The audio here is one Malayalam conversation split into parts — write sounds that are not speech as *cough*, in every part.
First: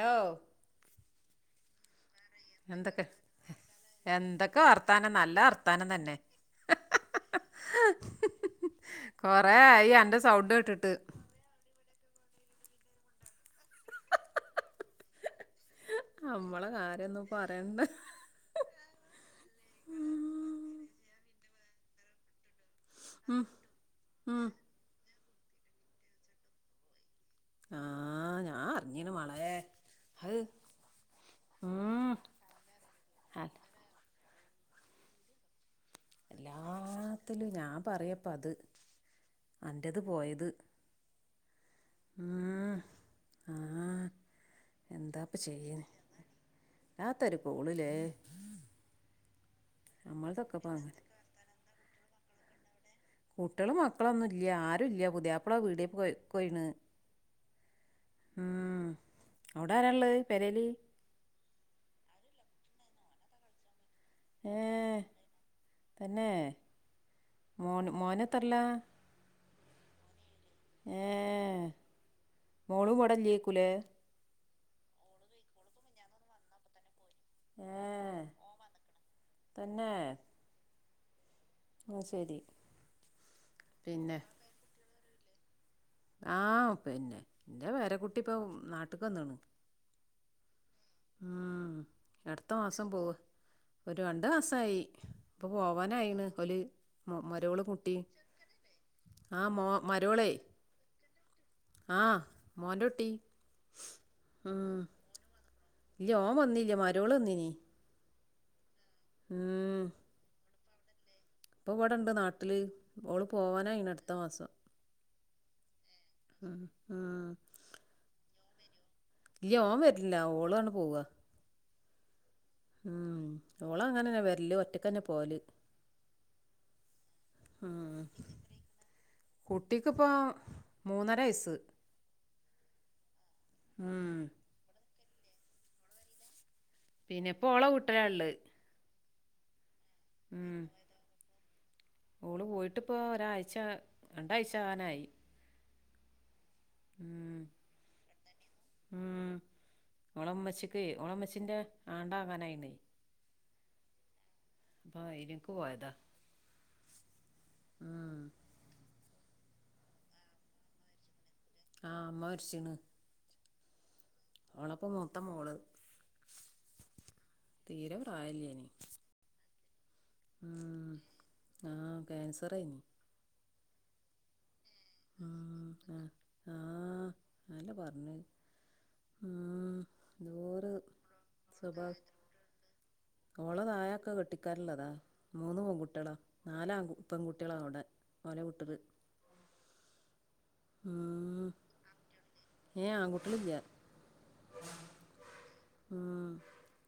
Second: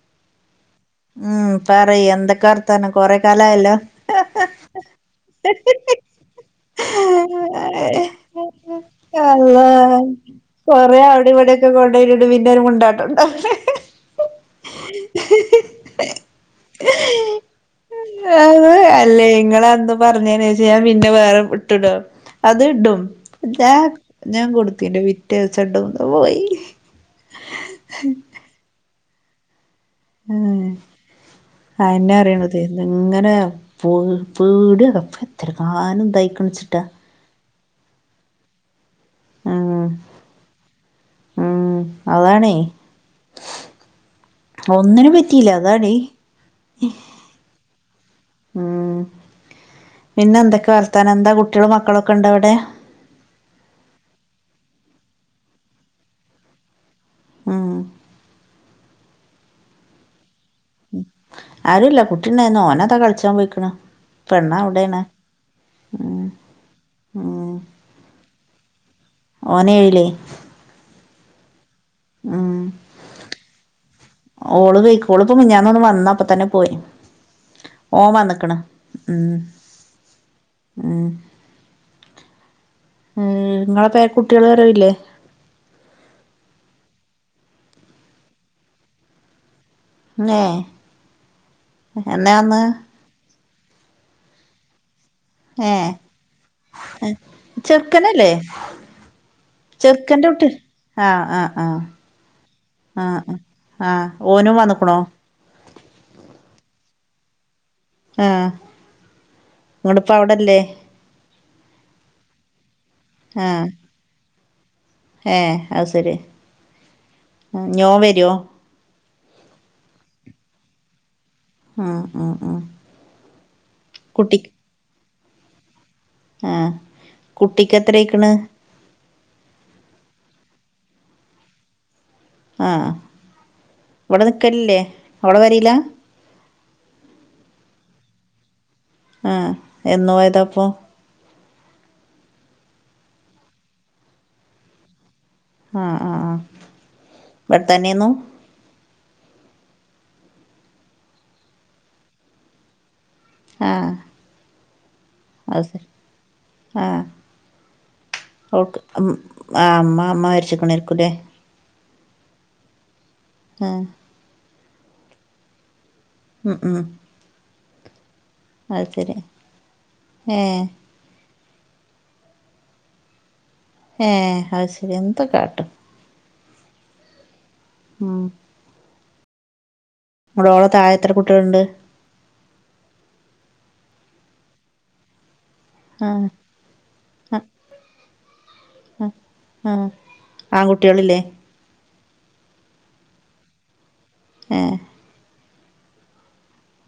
ലോ ഉം പറയ് എന്തക് എന്തൊക്കെ എന്തൊക്കെ വർത്താനം നല്ല വർത്താനം തന്നെ കൊറേ അള്ളാ ആയി അന്റെ സൗണ്ട് കേട്ടിട്ട് കൊറേ അവടി ഇവിടെയൊക്കെ കൊട് ണ്ടായിട്ടിട്ട് പിന്നൊരു മുണ്ടാട്ടൊണ്ട *unintelligible* നമ്മളെ കാര്യോന്നും പറയണ് അല്ലേയ് ഇങ്ങളന്ന് പറഞ്ഞേയ്ന് ശേഷം ഞാൻ പിന്നെ വേറെ വിട്ട്ടോ അത് ഇടും ഉം, ഞ ഉം. ഞാൻ കൊടുത്തയ്ൻ്റെ പി റ്റയ്ച്ചണ്ടോണ്ട് പോയി *unintelligible* മളേ ഉം ഉം, അയന്നെ അറിയണതേ നിങ്ങനെ അ- പു പേട്യാവ ഇപ്പ എത്ര കാലം ഇതായ്ക്ക് ണ്ച്ചിട്ടാ എല്ലാത്തിലും ഞാൻ പറയപ്പ അത് ഉം അൻറേത് പോയത് ഉം അതാണേ ഉം, ആ ഒന്നിനും എന്താപ്പ പറ്റിയില്ല ചെയ്യുന്നത് അതാടി അല്ലാത്തൊരു കോളിലേ ഉം പിന്നെ നമ്മളതൊക്കെ എന്തൊക്കെ ഇപ്പം അങ്ങനെ വർത്താനം എന്താ കുട്ടികളും മക്കളൊക്കെ ഉണ്ടോ അവിടെ കുട്ടികളും മക്കളൊന്നും ഇല്ല്യ ആരും ഇല്ല്യ പുതിയാപ്പള പീട്യേക്ക് പൊയ് കൊയ്ണ് ഉം ഉം അവിടെ ആര ഇള്ളത് ആരുല്ല കുട്ടിണ്ടായിന്ന് ഓനതാ കളിച്ചാൻ പോയിക്ക്ണ് ഏന് തന്നെ മോന് മോനത്രലാ ഓനേഴില് ഏ മോളും ഇവടെല്യേക്കുലേ ഓള് പെയ് ക്കോള് ഇപ്പ മിഞ്ഞാന്നൊന്ന് വന്ന അപ്പ തന്നെ പോയി ഏ ഓൻ വന്ന്ക്ക്ണ് ഉം തന്നെ ഉം അത് ശരി നിങ്ങളെ പേരകുട്ടികൾ വരവില്ലേ ആഹ് പിന്നെ ഇന്റെ പേരക്കുട്ടി ഇപ്പൊ നാട്ട്ക്ക് വന്ന് ക്ക്ണ് നേ ആ അടുത്ത മാസം പോവ് ഒരു രണ്ട് മാസയി ഇപ്പൊ ഏ പോവാനായിണ് ഓല് മരോള് കുട്ടി ചെറുക്കനല്ലേ ആ മോ മരോളെ ആഹ് ആഹ് ആ ആ മോൻ്റുട്ടി ആ ഓനും ഉം. വന്നക്കണോ ഇല്ല ഓൻ വന്നില്ലേ മരോള് വന്നിനി ആ ഉം. ഓൾ ഇപ്പ അവിടല്ലേ ഇപ്പൊ ഇവിടെണ്ട് നാട്ടില് ഓള് പോവാനായിന അടുത്ത മാസം ഏ അത് ശരി ഉം. ഉം. ഞോ വരുവോ ഇല്ല ഓൻ വരില്ല ഓളാണ് പോവ ആഹ് ആഹ് ആഹ് ഉം ഓള് അങ്ങനന്നെ വരല് ഒറ്റക്ക്ന്നെ പോല് ആ ഉം. കുട്ടിക്കെത്രേക്കണ് മൂന്നരയസ് ആ ഇവിടെ നിക്കലില്ലേ ഓൾ വരുല പിന്നെ ഇപ്പോ ഓള വിട്ടില ഉള്ള് ആ എന്നയതാപ്പൊ ഓള് പോയിട്ടിപ്പോ ഒരാഴ്ച രണ്ടാഴ്ച ആകാനായി ആ ആ ആ ഉം. ഇവിടത്തന്നെയന്നു ഉം ഓള മ്മച്ചിക്ക് ഓളമ്മച്ചിന്റെ ആണ്ട ആകാനായിന് ആ അയിലേക്ക് അത് പോയതാ ആ ഉം ഓക്കെ ഉം ആ അമ്മ അമ്മ മാരിച്ചിക്കണെരിക്കുല്ലേ ആഹ് അമ്മ ഒരുച്ചണ് ആ അവണപ്പ മൊത്തം മോള് ഉ ഉ തീരം റായാലിയനി ഏ ആ ക്യാൻസറ ആയിന് ഹ അത് ശരി എന്ത് കാട്ടും ആ ആല്ല പറഞ്ഞോ ആ മോളടെ ദൂറ് താഴെ എത്ര കുട്ടികളണ്ട് ഓള് താഴെയെക്കെ കെട്ടിക്കാനുള്ളതാ മൂന്ന് പെൺകുട്ടികളാ ആഹ് നാല് ആൺ പെൺകുട്ടികളാ അവിടെ ഓല ഉം ആ ആൺകുട്ടികളില്ലേ ഉം ഏ ആൺകുട്ടികളില്ല ഏഹ് അ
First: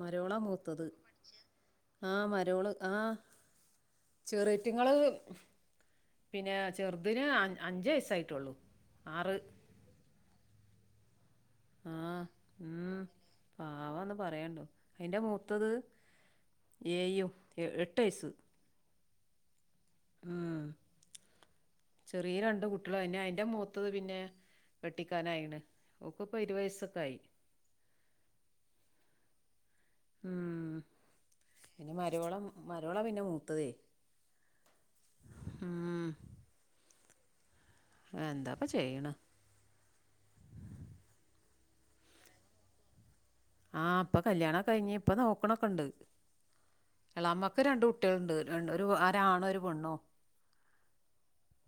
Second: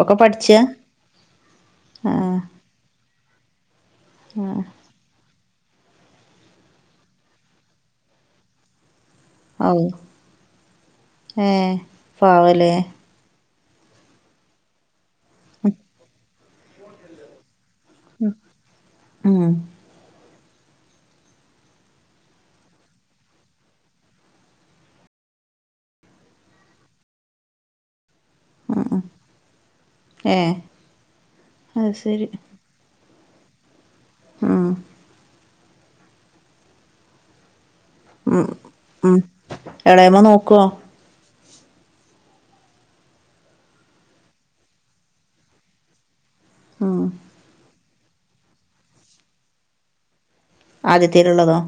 ഒക്കെ മരുമോള പഠിച്ചാ മൂത്തത് ആ ആഹ് മരുമോള് ആ ആഹ് ചെറിയറ്റങ്ങള് പിന്നെ ചെറുതിന് അൻ അഞ്ച് വയസായിട്ടുള്ളു ഔ ഏ പാവലേ പവാന്ന് പറയണ്ടോ അയിന്റെ മൂത്തത് ഏയും എ എട്ട് വയസ്സ് ആണോ ഉം ചെറിയ രണ്ട് കുട്ടികള് അയിൻ്റെ അയിന്റെ മുത്തത് പിന്നെ കെട്ടിക്കനായിണ് ഓക്ക് ഇപ്പൊ ഇരുപത് വയസൊക്കെ ആയി മുമ്മ് ഉം അത് പിന്ന മരുമോള മരുമോള പിന്നെ മൂത്തതേ മു ഉം അ എന്താപ്പ ചെയ്യണ ആ എളേമ്മ നോക്ക്വോ ആ ഇപ്പ കല്യാണം കഴിഞ്ഞ് ഇപ്പം നോക്ക്ണൊക്കെണ്ട് ഉം എളാമ്മാക്ക് രണ്ട് കു ട്ട്യ ള്ണ്ട് രൺ ഒര് ഒരാണും ഒര്പെണ്ണും ആദ്യത്തേല്ള്ളതോ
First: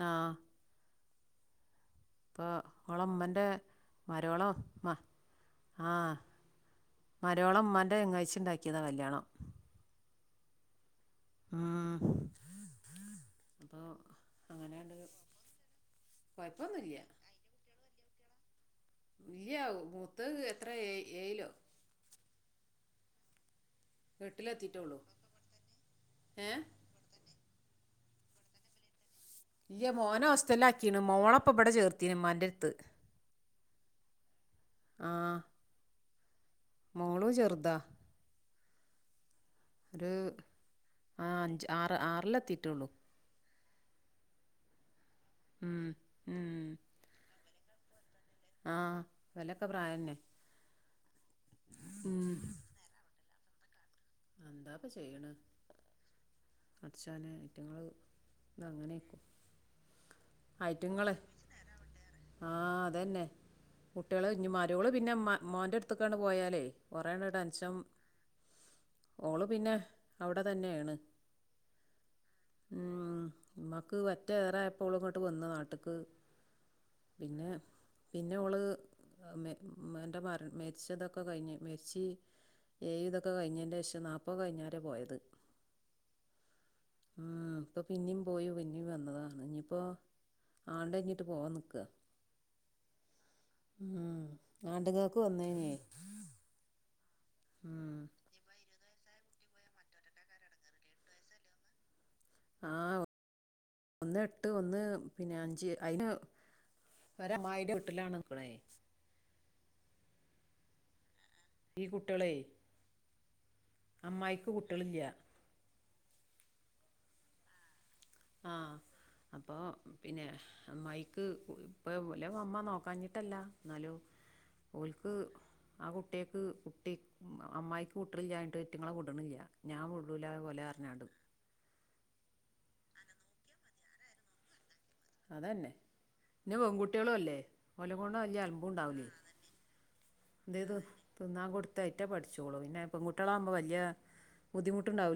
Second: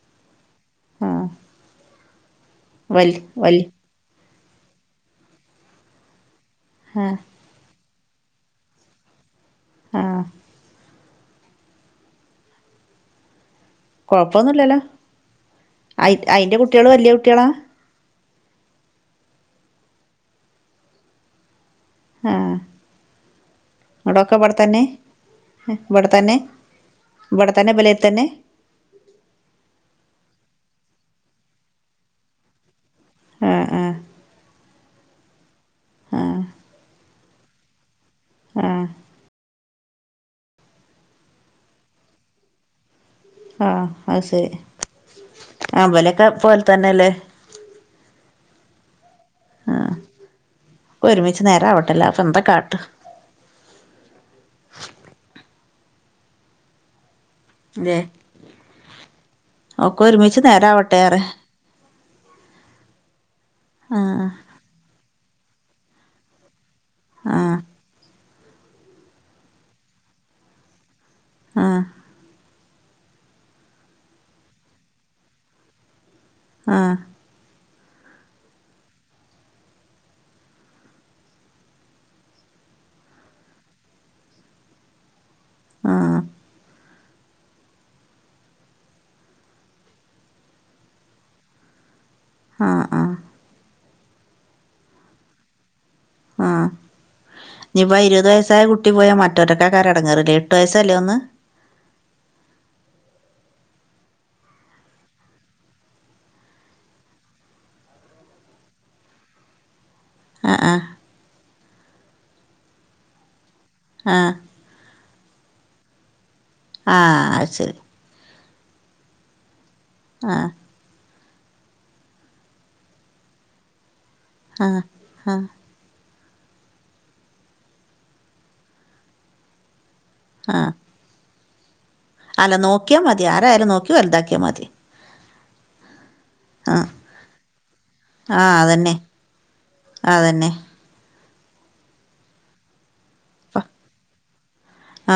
ആ ആ ഇപ്പൊ ഓളമ്മൻ്റെ മരോള മ്മ ആ ആഹ് മരോളമ്മാൻ്റെ ചെങ്ങായ്‌ച്ചി ഇണ്ടാക്ക്യതാ കല്യാണം ആ ആ കൊഴപ്പൊന്നു ല്ലല്ലോ അയി അയിൻ്റെ കുട്ട്യള് കുഴപ്പമൊന്നുമില്ല വെല്ല്യെ കുട്ട്യേളാ ഇല്യാ മൂത്തഅ് എത്ര ഏ ഏയിലോ ആ ഇങ്ങെട്ടൊക്കെ വടെതെന്നെ എട്ടിലെത്തിയിട്ടുള്ളൂ ഇവടെതെന്നെ ഏ ഇവടെ തെന്നെ ബെലെ തന്നെ ഇല്യാ മോനെ ഓസ്റ്റല്ലാക്കിണ് മോളപ്പം ബടെ ചേർത്തിണ് ഇമ്മാൻ്റെട്ത്ത് അ ആ ആ ആ മോളു ചെർതാ ആ ഒരു ആ അഞ്ച് ആറ് ആറിലെത്തി ട്ടൊള്ളു ആ അഅ് ശെരി അ ഉം, മ്പലെക്കെ പ്പോൽ ഉം. ത്തന്നല്ലേ ആ വിലൊക്കെ ആ പ്രായം തന്നെ ഒരുമിച്ച് നേരാവട്ടെ ഉം. അല്ലാപ്പൊന്താ കാട്ടാ പട്ച്ചോനെ ഇറ്റങ്ങളഅ് ല്ലേ തങ്ങനെക്കും ഒക്കെ ഒരുമിച്ച് തരാവട്ടെ റ്യ ആ അതന്നെ ആ കുട്ട്യള് ഞ് മരോള് പിന്നെ മ മൊൻ്റെട്ത്ത്ക്കണ്ട് പോയാലേ കുറെ ണ്ട് ആ ടെൻഷൻ ഓള് പിന്നെ അവടെ തന്നെണ് ആ ഉം ഇമ്മാക്ക് പറ്റേ റായപ്പോള്ങ്ങോട്ട് വന്ന് നാട്ട്ക്ക് ആ പിന്നെ പിന്നെ ഓള് മ്മെ മ്മാൻ്റെ മര് മരിച്ചതൊക്കെകഴിഞ് മെരിച്ച് ഏയ്തൊക്കെ കഴിഞ്ഞേന്റേഷം നാപ്പഅ് കഴിഞ്ഞാരെ പോയത് ആ ഉം പ്പൊ പിന്നിം പോയി പിന്നിം വന്നതാണ് ഞ്പ്പോ ആണ്ടൈഞ്ഞിട്ട് പോവാൻ നിക്ക ആ ആ ഉം ആണ്ട്ങ്ങക്ക് വന്നയ് നി ആ ഞ്പ്പ ഇരുപത് വയസ്സായ കുട്ടി പോയാ മ റ്റ് റ്റേക്കാക്കാരെടങ്ങറ്ല്ലേ എട്ടുവയസ്സല്ലേ ഒന്ന് ആ ഒന്നെട്ട് ഒന്ന് പിന്നെ അഞ്ച് അയ്ന് വരമ്മായിൻ്റെ വീട്ടിലാണ്ന്ക്ക്ണൈ അ ആ ഈ കുട്ട്യളൈ ആ അമ്മായിക്ക് കുട്ടൃളില്ലൃ ആ അഅ് ശെരി ആ അപ്പോ പിന്നെ ആ അമ്മായി ക് ഇപ്പ ഓലമമ്മ നോക്കാഞ്ഞിട്ടല്ല ന്നാലും ആ ഓൽക്ക് ആ ആ കു ട്ടൃക്ക് കുട്ടി അമ്മായിക്ക് കൂട്ടൃളിലൃഞിട്ട് റ്റെങ്ങളെ വിട്ണ്ല്ല ഞാൻ വിടൂലാ ആ ഓലെറഞ്ഞാണ്ട് അല്ല നോക്കിയാ മതി ആരായാലും നോക്കി വലുതാക്കിയാ മതി. അതന്നെ. പിന്നെ ആ പെൺകുട്ട്യോളും അല്ലേ ഓലെ കൊണ്ട് വലൃ ആ അതന്നെ അലമ്പുണ്ടാവുലേ അതന്നെ എന്തേയ്തു തിന്നാകൊടുത്തായ്റ്റ പഠിച്ചോളും പിന്നെ പെൺകുട്ട്യളാവുമ്പോ വല്ല്യ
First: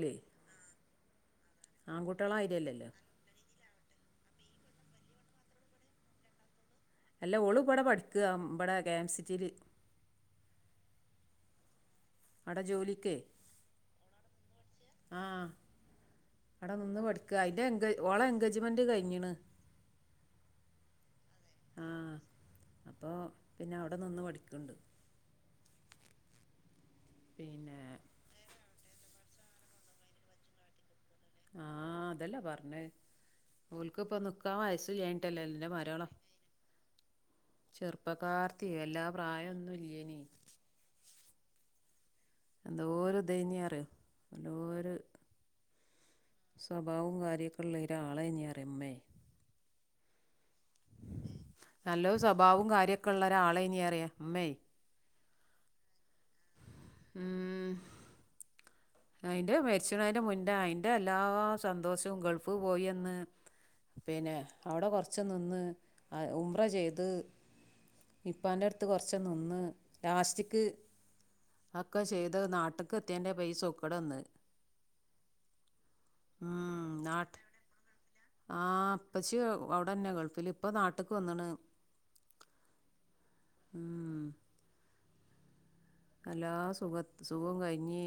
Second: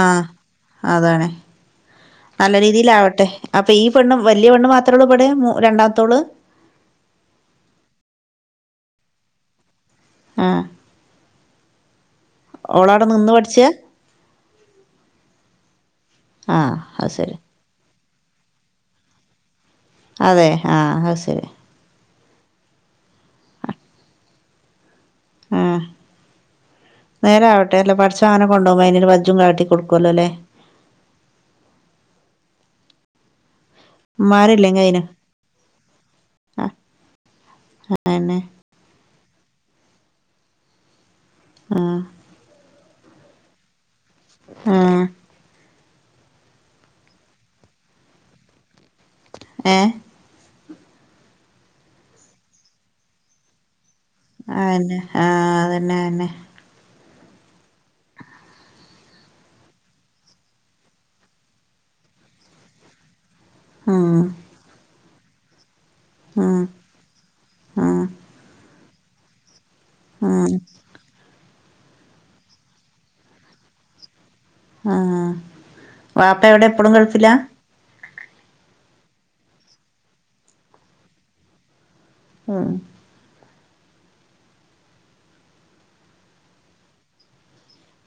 ആ അതാണ് നല്ല രീതിലാവട്ടെ അപ്പൊ ഈ പെണ്ണും വലിയ പെണ്ണ് മാത്രേള്ളൂ ഇബടെ മൂ രണ്ടാമത്തോള് അല്ല ഓള് ഇബടെ പഠിക്കാ ഇബടെ കെ എം സിറ്റീല്. ആ അവിടെ ഓളവിടെ ജോലിക്കേ നിന്ന് പഠിച്ചാ ആ ആ ആടെ നിന്ന് അത് പഠിക്ക ശരി അയിന്റെ എങ്കേ ഓളെ എൻഗേജ്മെന്റ് കയിഞ്ഞീണ്. അതെ ആ അത് ശരി. അപ്പോ പിന്നെ അവിടെ നിന്ന് പഠിക്ക്ണ്ട്. ആ നേരാവട്ടെ പിന്നെ എല്ലാ പഠിച്ചങ്ങനെ കൊണ്ടുപോമ്പോ *unintelligible* ചോം കാട്ടി കൊടുക്കോലലേ? ആ അതല്ലേ പറഞ്ഞേയ്. ഓൽക്ക്പ്പൊ നിക്കാ ഉമ്മാരില്ലെങ്കിൽ അതിന് വയസ്സുല്ലായിട്ടല്ല ലന്റെ മരോള ആ അതന്നെ ചെറുപ്പകാർത്തി എല്ലാം ആ എന്തോരു ഇതന്യാറിയോ? ആ സ്വഭാവും കാര്യക്കെള്ളരാളൈനിറിമ്മേ. ഏഹ് നല്ലൊരു സ്വഭാവും കാര്യക്കെള്ളൊരാളന്യാറിയാ. ആയന്നെ ആ തന്നെ തന്നെ. ഉം അയിന്റെ മരിച്ചണേന്റെ മുന്നേ അയിന്റെല്ലാ സന്തോഷോം ഗൾഫ് പോയന്ന് ഉം പിന്നെ അവിടെ കൊറച്ച് നിന്ന് ആ ഉം ഉമ്റ ചെയ്ത് ഉം ഇപ്പാൻ്റടത്ത് കൊറച്ച് നിന്ന് ഉം ലാസ്റ്റ്ക്ക് ഒക്കെ ചെയ്ത് നാട്ട്ക്കെത്തിയ്ന്റെ ബൈ സൂക്കേടന്ന്. ആ വാപ്പ എവിടെ ഇപ്പഴും ഗൾഫിലാ? ആ ഉപ്പച്ചി അവിടെ തന്നെ ഗൾഫിൽ ഇപ്പ നാട്ടിക്ക് വന്നണ്. ഉം ഉം എല്ലാ സുഖ സുഖം കഴിഞ്ഞി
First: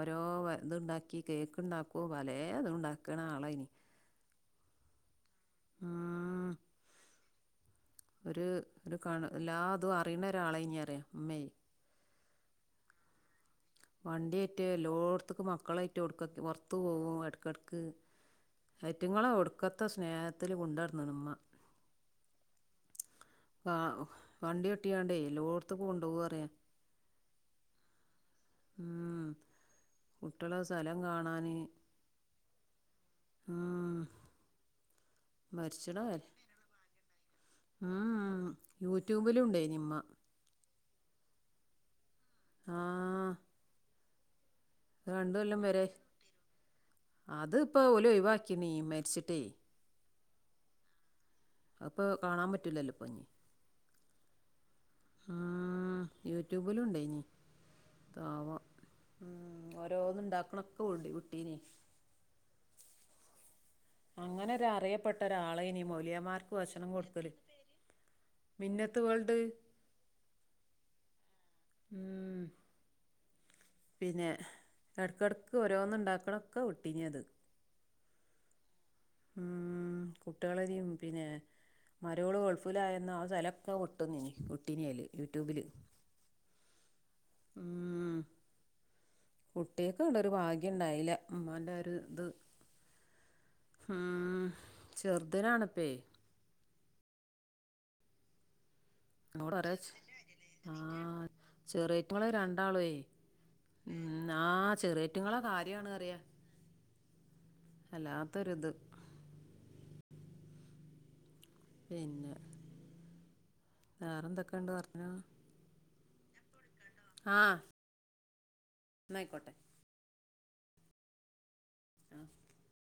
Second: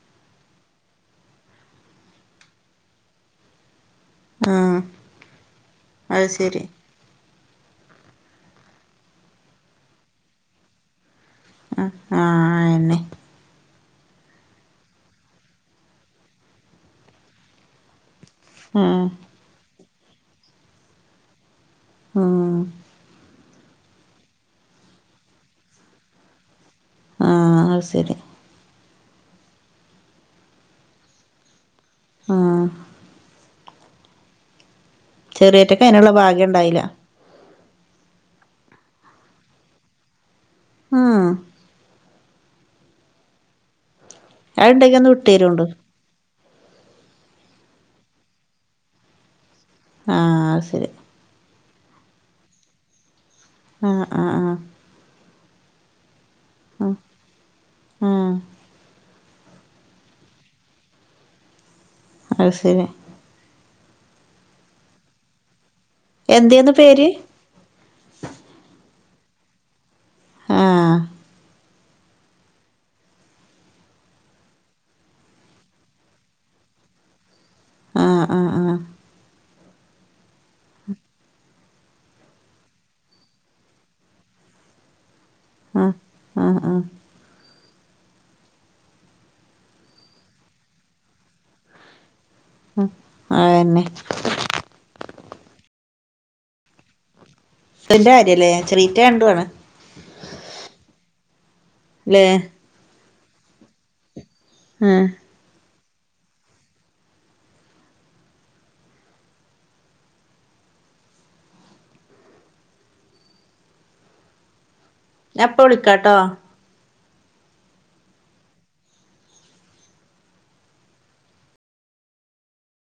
ഓരോ ഇതുണ്ടാക്കി കേക്ക് ഉണ്ടാക്കും. പല അത് ഉണ്ടാക്കണ ആളാ ഇനി. ആ അത് ഉം ശരി. ഒരു ഒരു കാണ എല്ലാ അതും അറിയുന്ന ഒരാളെ ഇനി അറിയാം. ആ ആ ആയന്നെ. വണ്ടിയായിട്ട് എല്ലോടത്തക്കും മക്കളായിട്ട് പുറത്തു പോകും ഇടക്കിടക്ക്. ഉം അയിറ്റുങ്ങളെ ഒടുക്കത്തെ സ്നേഹത്തില് കൊണ്ടുവരണം നമ്മ. ആ ആ വണ്ടി ഒട്ടിയാണ്ടേ എല്ലോടത്തുക്കും കൊണ്ടു പോവാറിയ. ആ അത് ശരി. ഉം കുട്ടികളെ സ്ഥലം കാണാന്. ആ ആ ചെറിയറ്റൊക്കെ അതിനുള്ള ഭാഗം ഉണ്ടായില്ല. ഉം യൂട്യൂബിലും ഉണ്ടേ നിമ്മ. ആണോ ആ ണ്ടാകിൽ ഒന്ന് വിട്ടുതരോണ്ട് അത്പ്പോ ഓല് ഒഴിവാക്കിണീ മരിച്ചിട്ടേ ആ അത്ശരി അപ്പൊ കാണാൻ പറ്റില്ലല്ലോ പൊന്നി ആ ആ ആ ആ യൂട്യൂബിലും ഉണ്ട് ഇനി ആഹ് ആഹ് താവാ ഉം ഓരോന്ന ഉണ്ടാക്കണൊക്കെ കുട്ടീന് അത് ശരി അങ്ങനെ ഒ ഒരു അറിയപ്പെട്ട ഒരാളെ ഇനി മൗലിയമാർക്ക് എന്തേന്നു ഭക്ഷണം പേര് കൊടുക്കല് മിന്നത്ത്കേൾഡ ആ മ്മ *inaudible* പിന്നെ ഇടക്കിടക്ക് ഓരോന്ന് ഉണ്ടാക്കണൊക്കെ ഒട്ടിഞ്ഞത് ആ ആ ആ കുട്ടികളും പിന്നെ മരുമോള് ഗൾഫിലായുന്ന ആ ചലക്കെ ഒട്ടുന്ന ഉട്ടിനിയല് *unintelligible* ആ ആ ആ ഉ കുട്ടിയക്കെ ഇവിടെരു ഭാഗ്യ ഉണ്ടായില്ല അമ്മാന്റെ ഒരു ഇത് ആ തന്നെ ചെറുതനാണപ്പേ എന്റെ കാര്യല്ലേ ചെറിയേറ്റ രണ്ടും ആണ് അങ്ങോട ഒ ആ ല്ലേ ചെറിയതങ്ങള് രണ്ടാളുവേ ഉ ആ ആഹ് ചെറിയറ്റങ്ങളെ കാര്യമാണ് വല്ലാത്തൊരിത് പിന്നെ വേറെന്തൊക്കെയുണ്ട് വർത്തമാന ഞാൻ ഇപ്പ വിളിക്കാട്ടോ ആ ആയിക്കോട്ടെ ആ *inaudible*